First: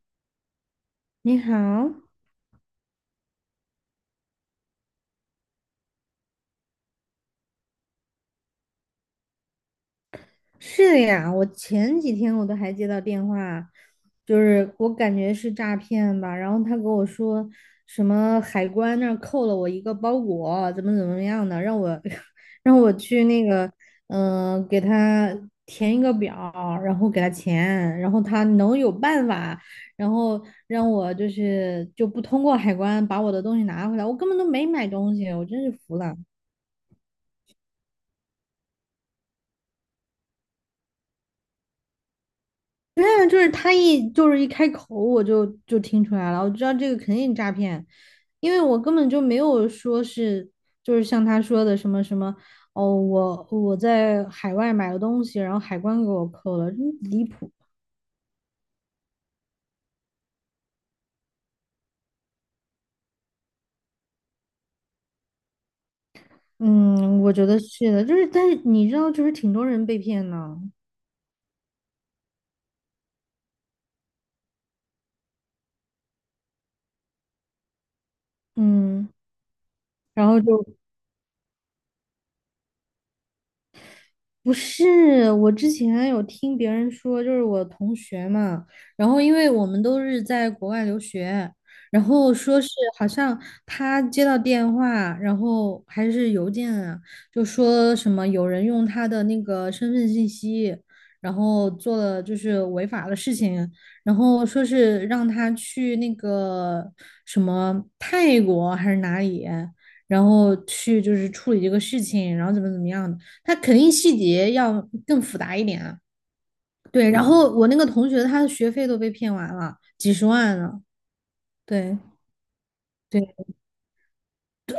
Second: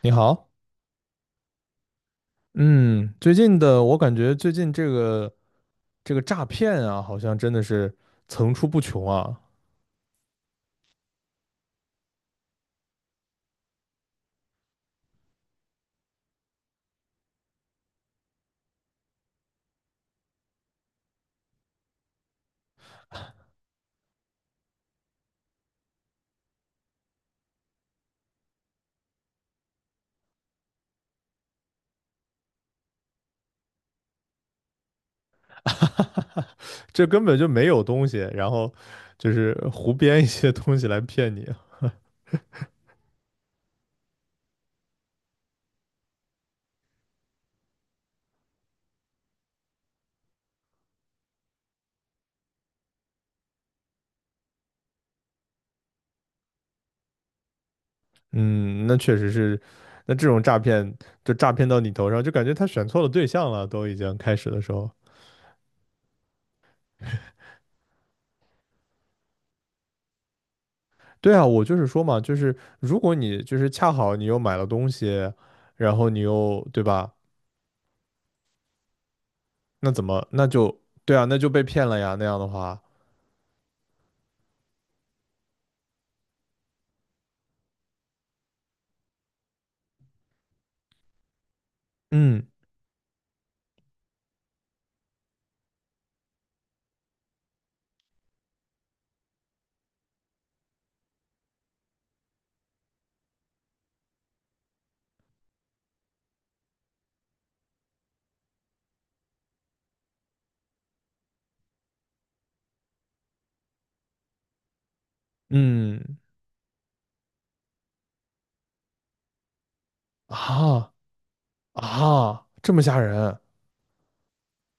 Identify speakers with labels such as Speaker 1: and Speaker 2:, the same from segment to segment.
Speaker 1: 你好。
Speaker 2: 你好。
Speaker 1: 嗯，最近的我感觉最近这个诈骗啊，好像真的是层出不穷啊。
Speaker 2: 是呀，我前几天我都还接到电话，就是我感觉是诈骗吧。然后他跟我说什么海关那儿扣了我一个包裹，怎么怎么样的，让我 让我去那个，给他填一个表儿，然后给他钱，然后他能有办法，然后让我就是就不通过海关把我的东西拿回来。我根本都没买东西，我真是服了。
Speaker 1: 这根本就没有东西，然后就是胡编一些东西来骗你啊。
Speaker 2: 对啊，就是他一开口，我就听出来了，我知道这个肯定诈骗。因为我根本就没有说是就是像他说的什么什么哦，我在海外买了东西，然后海关给我扣了，离谱。
Speaker 1: 嗯，那确实是，那这种诈骗就诈骗到你头上，就感觉他选错了对象了，都已经开始的时候。
Speaker 2: 嗯，我觉得是的，就是但是你知道，就是挺多人被骗呢。
Speaker 1: 对啊，我就是说嘛，就是如果你就是恰好你又买了东西，然后你又，对吧？
Speaker 2: 嗯，
Speaker 1: 那怎么，
Speaker 2: 然后
Speaker 1: 那
Speaker 2: 就
Speaker 1: 就，对啊，那就被骗了呀，那样的话。
Speaker 2: 不是，我之前有听别人说，就是我同学嘛。然后因为我们都是在国外留学，然后
Speaker 1: 嗯。
Speaker 2: 说是好像他接到电话，然后还是邮件啊，就说什么有人用他的那个身份信息，然后做了就是违法的事情，然后说是让他去那个什么泰国还是哪里，然后去就是处理这个事情，然后怎么怎么样的。他肯定细节要更复杂一点啊。
Speaker 1: 嗯，
Speaker 2: 对，然后我那个同学他的学费都被骗完了，几十万了。
Speaker 1: 啊，
Speaker 2: 对，
Speaker 1: 啊，这么吓
Speaker 2: 对
Speaker 1: 人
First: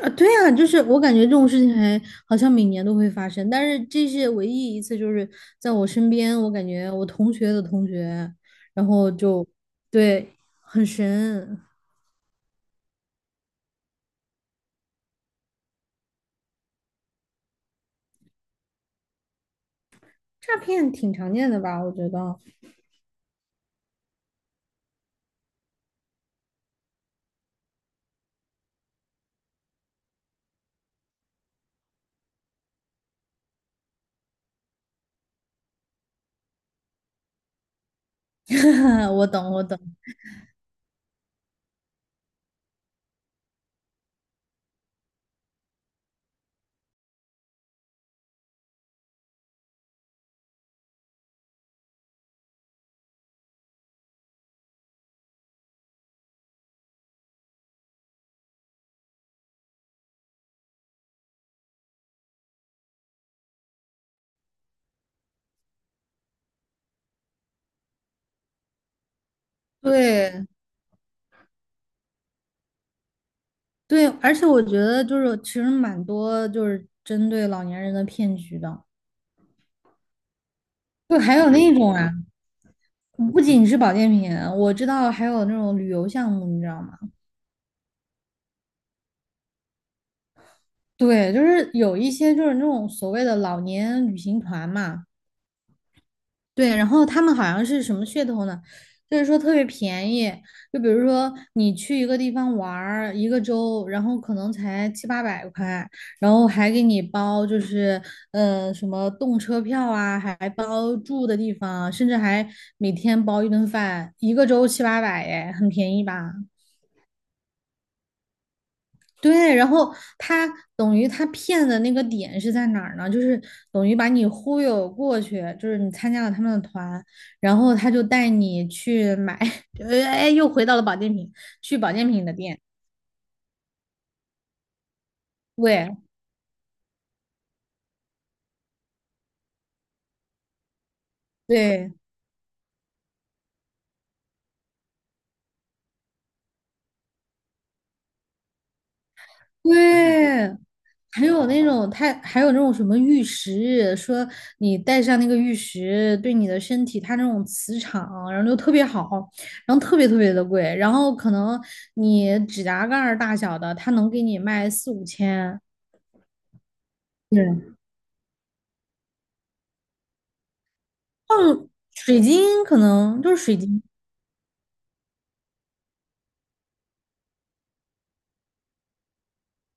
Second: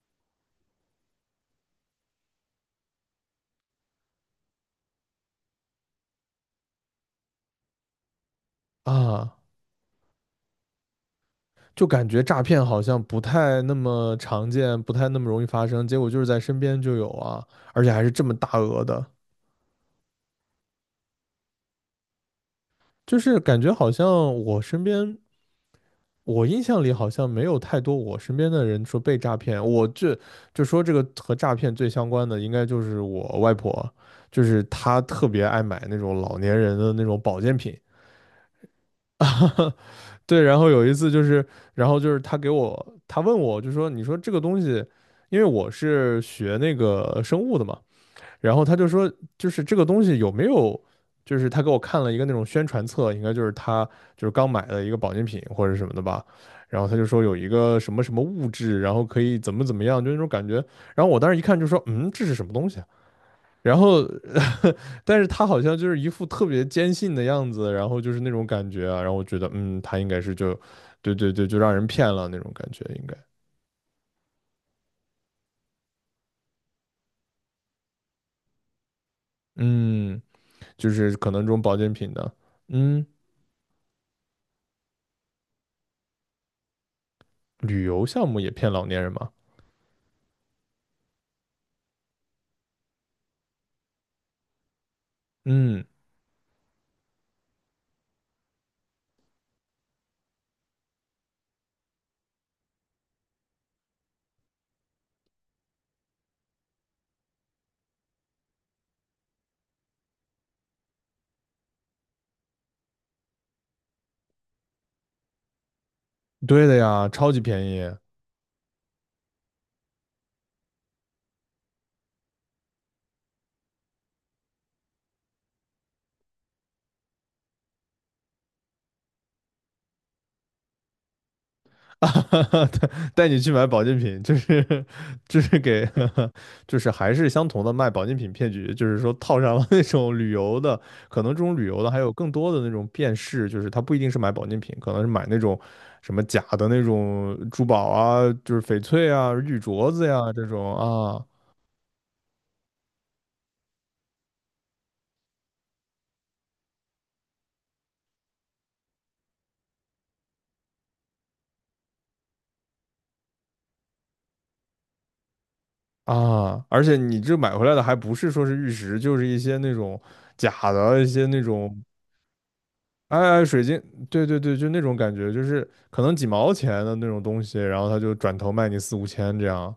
Speaker 2: 啊，对啊，就是我感觉这种事情还好像每年都会发生，但是这是唯一一次，就是在我身边，我感觉我同学的同学，然后
Speaker 1: 啊！
Speaker 2: 就对。很神。
Speaker 1: 就感觉诈骗好像不太那么常见，不太那么容易发生，结果就是在身边就有啊，而且还是这么大额的，
Speaker 2: 诈骗挺常见的吧？我觉得。
Speaker 1: 就是感觉好像我身边，我印象里好像没有太多我身边的人说被诈骗。我这就说这个和诈骗最相关的，应该就是我外婆，就是她特别爱买那种老年人的那种保健品。
Speaker 2: 我懂，我懂，
Speaker 1: 对，然后有一次就是，然后就是他给我，他问我，就说你说这个东西，因为我是学那个生物的嘛，然后他就说，就是这个东西有没有，就是他给我看了一个那种宣传册，应该就是他就是刚买的一个保健品或者什么的吧，然后他就说有一个什么什么物质，然后可以怎么怎么样，就那种感觉，然后我当时一看就说，嗯，这是什么东西啊？然后但是他好像就是一副特别坚信的样子，然后就是那种感觉啊，然后我觉得，嗯，他应该是
Speaker 2: 对。
Speaker 1: 就，对对对，就让人骗了那种感觉，应该。
Speaker 2: 对，而且我觉得就是其实蛮多就是针对老年人的骗局的，
Speaker 1: 嗯，就是
Speaker 2: 就
Speaker 1: 可
Speaker 2: 还
Speaker 1: 能这
Speaker 2: 有
Speaker 1: 种
Speaker 2: 那
Speaker 1: 保健
Speaker 2: 种啊，
Speaker 1: 品的。嗯，
Speaker 2: 不仅是保健品，我知道还有那种旅游项目，你知道吗？
Speaker 1: 旅游项目也骗老年人嘛。
Speaker 2: 对，就是有一些就是那种所谓的老年旅行团嘛。
Speaker 1: 嗯，
Speaker 2: 对，然后他们好像是什么噱头呢？就是说特别便宜。就比如说你去一个地方玩儿一个周，然后可能才七八百块，然后还给你包就是什么动车票啊，还包住的地方，甚至还每天包一顿饭，一个周七八百。哎，很便宜吧？
Speaker 1: 对的呀，超级便宜。
Speaker 2: 对，然后他等于他骗的那个点是在哪儿呢？就是等于把你忽悠过去，就是你参加了他们的团，然后他就带你去买。哎，又回到了保健品，去保健品的店。
Speaker 1: 带你去买保健品，就是就是给，
Speaker 2: 对
Speaker 1: 就是还是相同的卖保健品骗局，就是说套上了那种旅游的，可能这种旅游的
Speaker 2: 对
Speaker 1: 还有更多的那种辨识，就是他不一定是买保健品，可能是买那种什么假的那种珠宝啊，就是翡翠啊、玉镯子呀、这
Speaker 2: 对。
Speaker 1: 种啊。
Speaker 2: 还有那种什么玉石，说你戴上那个玉石，对你的身体它那种磁场，然后就特别好，然后特别特别的贵。然后可能你指甲盖儿大小的，它能给你卖四五千。
Speaker 1: 啊，而且你这买回
Speaker 2: 对，
Speaker 1: 来的还不是说是玉石，就是一些那种假的一些那
Speaker 2: 嗯，
Speaker 1: 种
Speaker 2: 水晶可
Speaker 1: 哎
Speaker 2: 能就是
Speaker 1: 哎，
Speaker 2: 水
Speaker 1: 水晶，
Speaker 2: 晶。
Speaker 1: 对对对，就那种感觉，就是可能几毛钱的那种东西，然后他就转头卖你四五千这样。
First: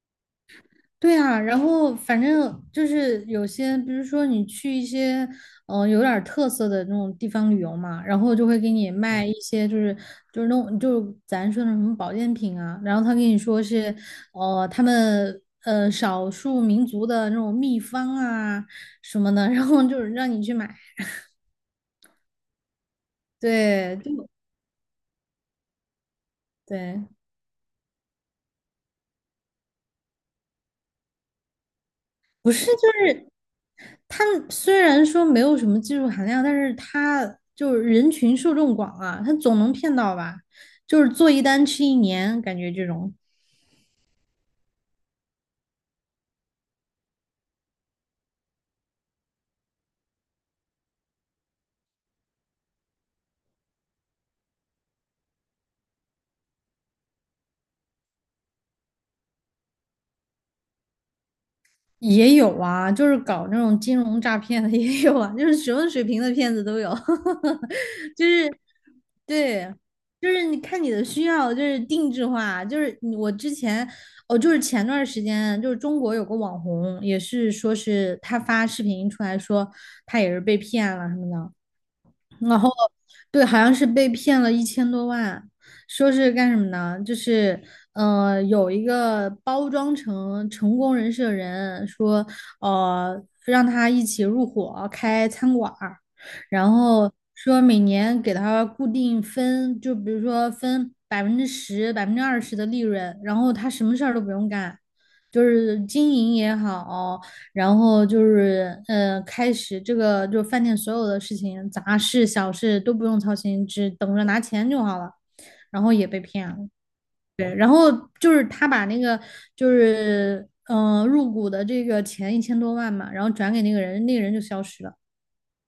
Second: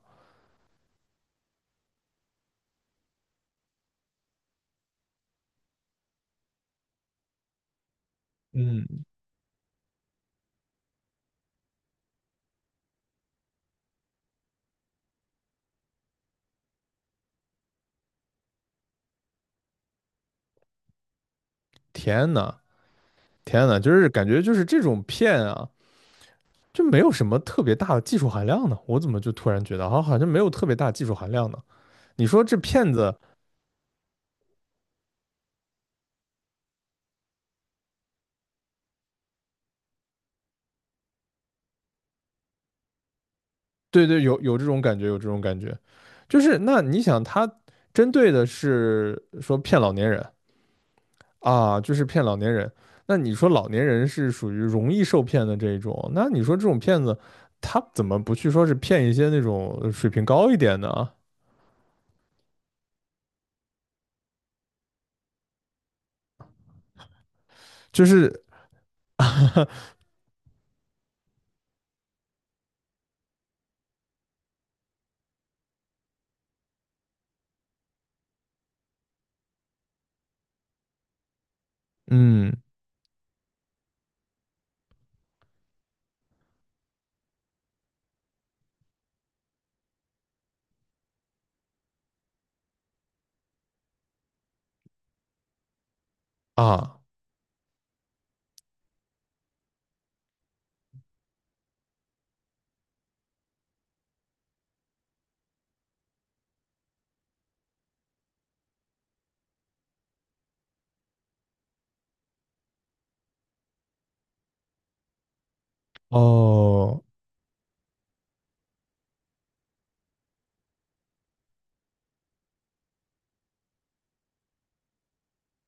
Speaker 2: 对啊，然后反正就是有些，比如说你去一些有点儿特色的那种地方旅游嘛，然后就会给你
Speaker 1: 嗯，
Speaker 2: 卖一些就是那种就是咱说的什么保健品啊。然后他跟你说是他们少数民族的那种秘方啊什么的，然后就是让你去买。
Speaker 1: 天呐，天呐，就
Speaker 2: 对，
Speaker 1: 是感
Speaker 2: 就
Speaker 1: 觉就是这种骗啊，就没
Speaker 2: 对。
Speaker 1: 有什么特别大的技术含量呢。我怎么就突然觉得好，好像没有特别大技术含量呢？你说
Speaker 2: 不
Speaker 1: 这
Speaker 2: 是，就
Speaker 1: 骗子，
Speaker 2: 是他虽然说没有什么技术含量，但是他就是人群受众广啊，他总能骗到吧？就是做一单吃一年，感觉这种
Speaker 1: 对对，有有这种感觉，有这种感觉，就是那你想他针对的是说骗老年人，啊，就是骗老年人。那你说老年人是属于容易受骗的这一种，那你说这种骗子，他怎么不去说是骗一些那种水平高一点的啊？
Speaker 2: 也有啊。就是搞那种金融诈骗的 也有啊，就是什么水平的骗子都有。
Speaker 1: 就是，
Speaker 2: 对，就是你看你的需要，就是定制化，就是你我之前哦，就是前段时间，就是中国有个网红，也是说是他发视频出来说他也是被骗了什么的，然
Speaker 1: 嗯，
Speaker 2: 后对。好像是被骗了一千多万，说是干什么呢？就是有一个包装成成功人士的人说，让他一起入伙开餐馆儿，然
Speaker 1: 啊，
Speaker 2: 后说每年给他固定分，就比如说分10%、20%的利润，然后他什么事儿都不用干，就是经营也好。然后就是开始这个就是饭店所有的事情，杂事小事都不用操心，只等着拿钱就好了。然后也被骗了。
Speaker 1: 哦，
Speaker 2: 对，然后就是他把那个就是入股的这个钱一千多万嘛，然后转给那个人，那个人就消失了。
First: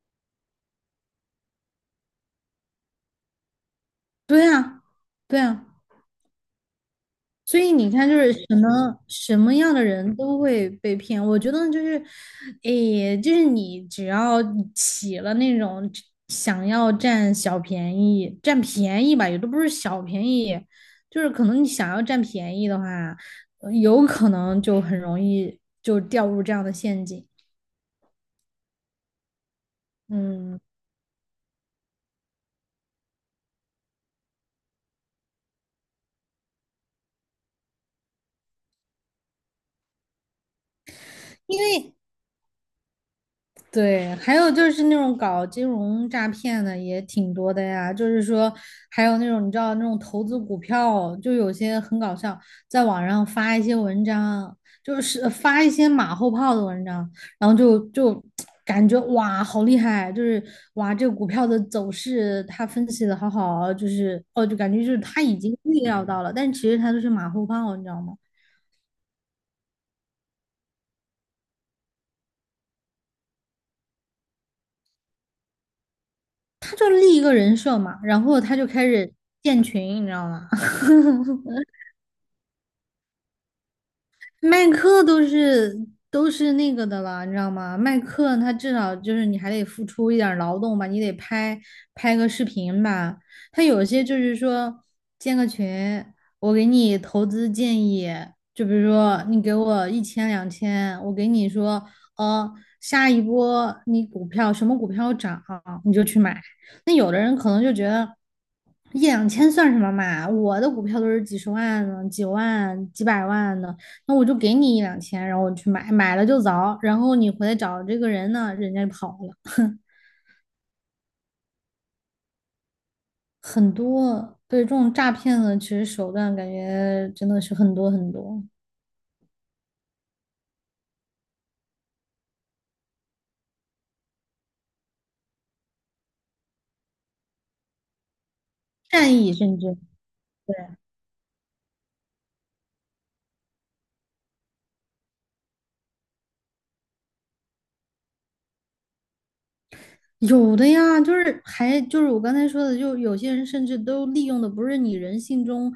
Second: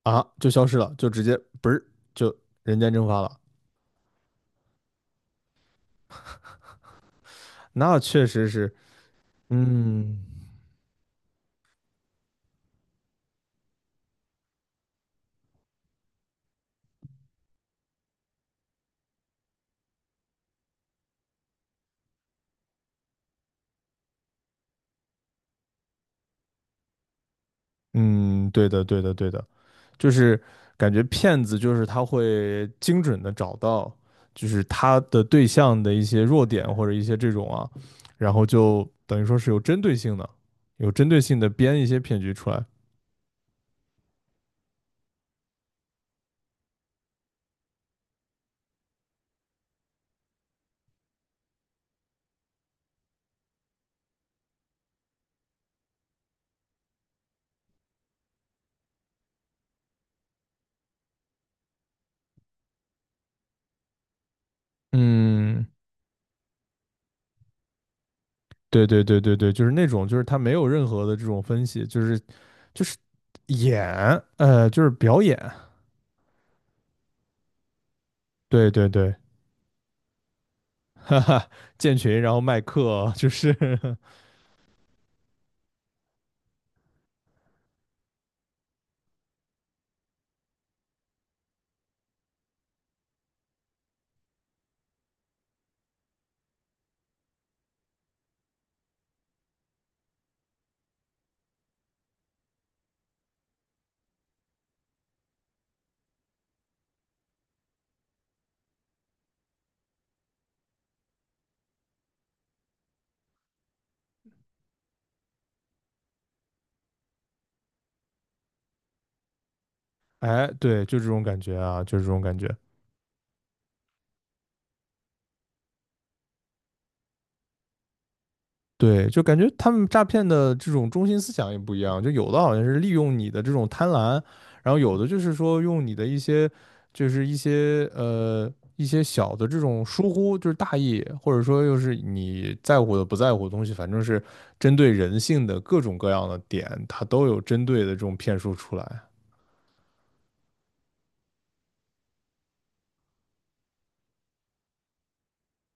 Speaker 1: 啊，就消失了，就直接不是就人间蒸发了。
Speaker 2: 对啊，对啊。所以你
Speaker 1: 那
Speaker 2: 看，就
Speaker 1: 确
Speaker 2: 是
Speaker 1: 实
Speaker 2: 什
Speaker 1: 是。
Speaker 2: 么什么样的人
Speaker 1: 嗯，
Speaker 2: 都会被骗，我觉得就是。诶，就是你只要起了那种想要占小便宜、占便宜吧，也都不是小便宜，就是可能你想要占便宜的话，有可能就很容易就掉入这样的陷阱。
Speaker 1: 嗯，对的对的对的。就是
Speaker 2: 嗯，
Speaker 1: 感觉骗子就是他会精准的找到，就是他的对象的一些弱点或者一些这种啊，然后就等于说是有针对性的，有针对性的
Speaker 2: 因
Speaker 1: 编一
Speaker 2: 为
Speaker 1: 些骗局出来。
Speaker 2: 对，还有就是那种搞金融诈骗的也挺多的呀，就是说还有那种你知道那种投资股票，就有些很搞笑，在网上发一些文章，就是发一些马后炮的文章，然后就 感觉哇好厉害，就是哇这个股票的走势他分析的好好，就是哦就感觉就是他已经
Speaker 1: 嗯，
Speaker 2: 预料到了，但其实他就是马后炮，你知道吗？
Speaker 1: 对对对对对，就是那种就是他没有任何的这种分析，就是就是演，就是表演。
Speaker 2: 他就立一个人设嘛，然后他就
Speaker 1: 对
Speaker 2: 开
Speaker 1: 对
Speaker 2: 始
Speaker 1: 对，
Speaker 2: 建群，你知道吗？
Speaker 1: 哈哈，建群然后卖课，就是，
Speaker 2: 麦克都是那个的了，你知道吗？麦克他至少就是你还得付出一点儿劳动吧，你得拍拍个视频吧。他有些就是说建个群，我给你投资建议，就比如说你给我一千两千，我给你说，呃，下一波你股票什么股票涨，你就去买。那有的人可能就觉得一两千算什么嘛，我的股票都是几十万的、几万、几百万的。那我就给你一两千，然后我去买，买了就走，然后你回来找这个人呢，人家就跑了。
Speaker 1: 哎，对，就这种感觉啊，就这种感觉。
Speaker 2: 很多，对，这种诈骗的其实手段感觉真的是很多很多。
Speaker 1: 对，就感觉他们诈骗的这种中心思想也不一样，就有的好像是利用你的这种贪婪，然后有的就是说用你的一些，就是一些一些
Speaker 2: 善意
Speaker 1: 小的
Speaker 2: 甚
Speaker 1: 这
Speaker 2: 至。
Speaker 1: 种疏忽，就是
Speaker 2: 对，
Speaker 1: 大意，或者说又是你在乎的不在乎的东西，反正是针对人性的各种各样的点，它都有针对的这种骗术出来。
Speaker 2: 有的呀，就是还就是我刚才说的，就有些人甚至都利用的不是你人性中，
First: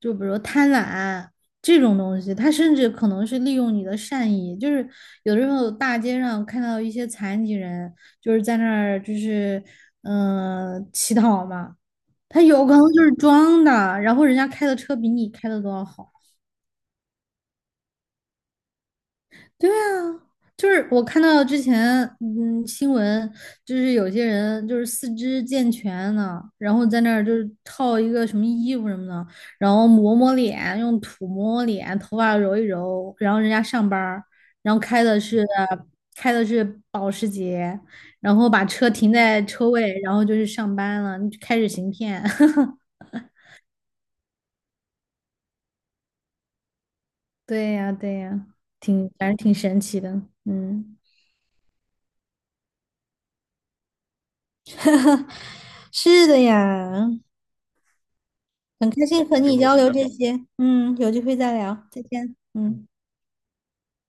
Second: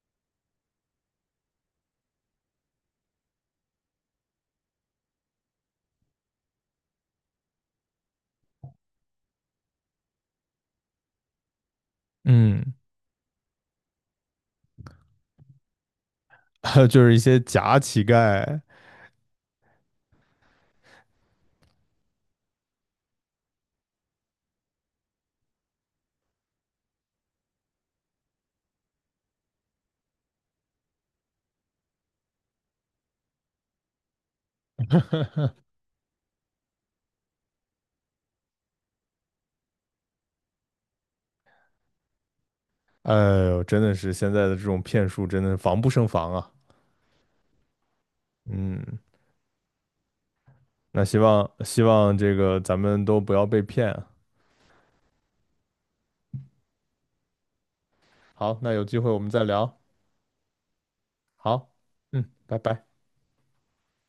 Speaker 2: 就比如贪婪这种东西，他甚至可能是利用你的善意，就是有的时候大街上看到一些残疾人，就是在那儿就是乞讨嘛。他有可
Speaker 1: 嗯，
Speaker 2: 能就是装的，然后人家开的车比你开的都要好。
Speaker 1: 就是一些假乞丐，
Speaker 2: 对啊，就是我看到之前，新闻就是有些人就是四肢健全呢，然后在那儿就是套一个什么衣服什么的，然后抹抹脸，用土抹抹脸，头发揉一揉，然后人家上班儿，然后开的是保时捷，然后把车停在车位，然后就去上班了，开始行骗。
Speaker 1: 哎呦，真的是现在的这种骗术真的防不胜防啊。
Speaker 2: 对呀，对呀，
Speaker 1: 嗯，
Speaker 2: 反正挺神奇的，嗯。
Speaker 1: 那希望希望这个咱们都不要被骗啊。
Speaker 2: 是的呀。
Speaker 1: 好，那有
Speaker 2: 很
Speaker 1: 机
Speaker 2: 开
Speaker 1: 会我
Speaker 2: 心
Speaker 1: 们
Speaker 2: 和
Speaker 1: 再
Speaker 2: 你交
Speaker 1: 聊。
Speaker 2: 流这些，嗯，有机会再
Speaker 1: 好，
Speaker 2: 聊，再
Speaker 1: 嗯，
Speaker 2: 见，
Speaker 1: 拜拜。
Speaker 2: 嗯。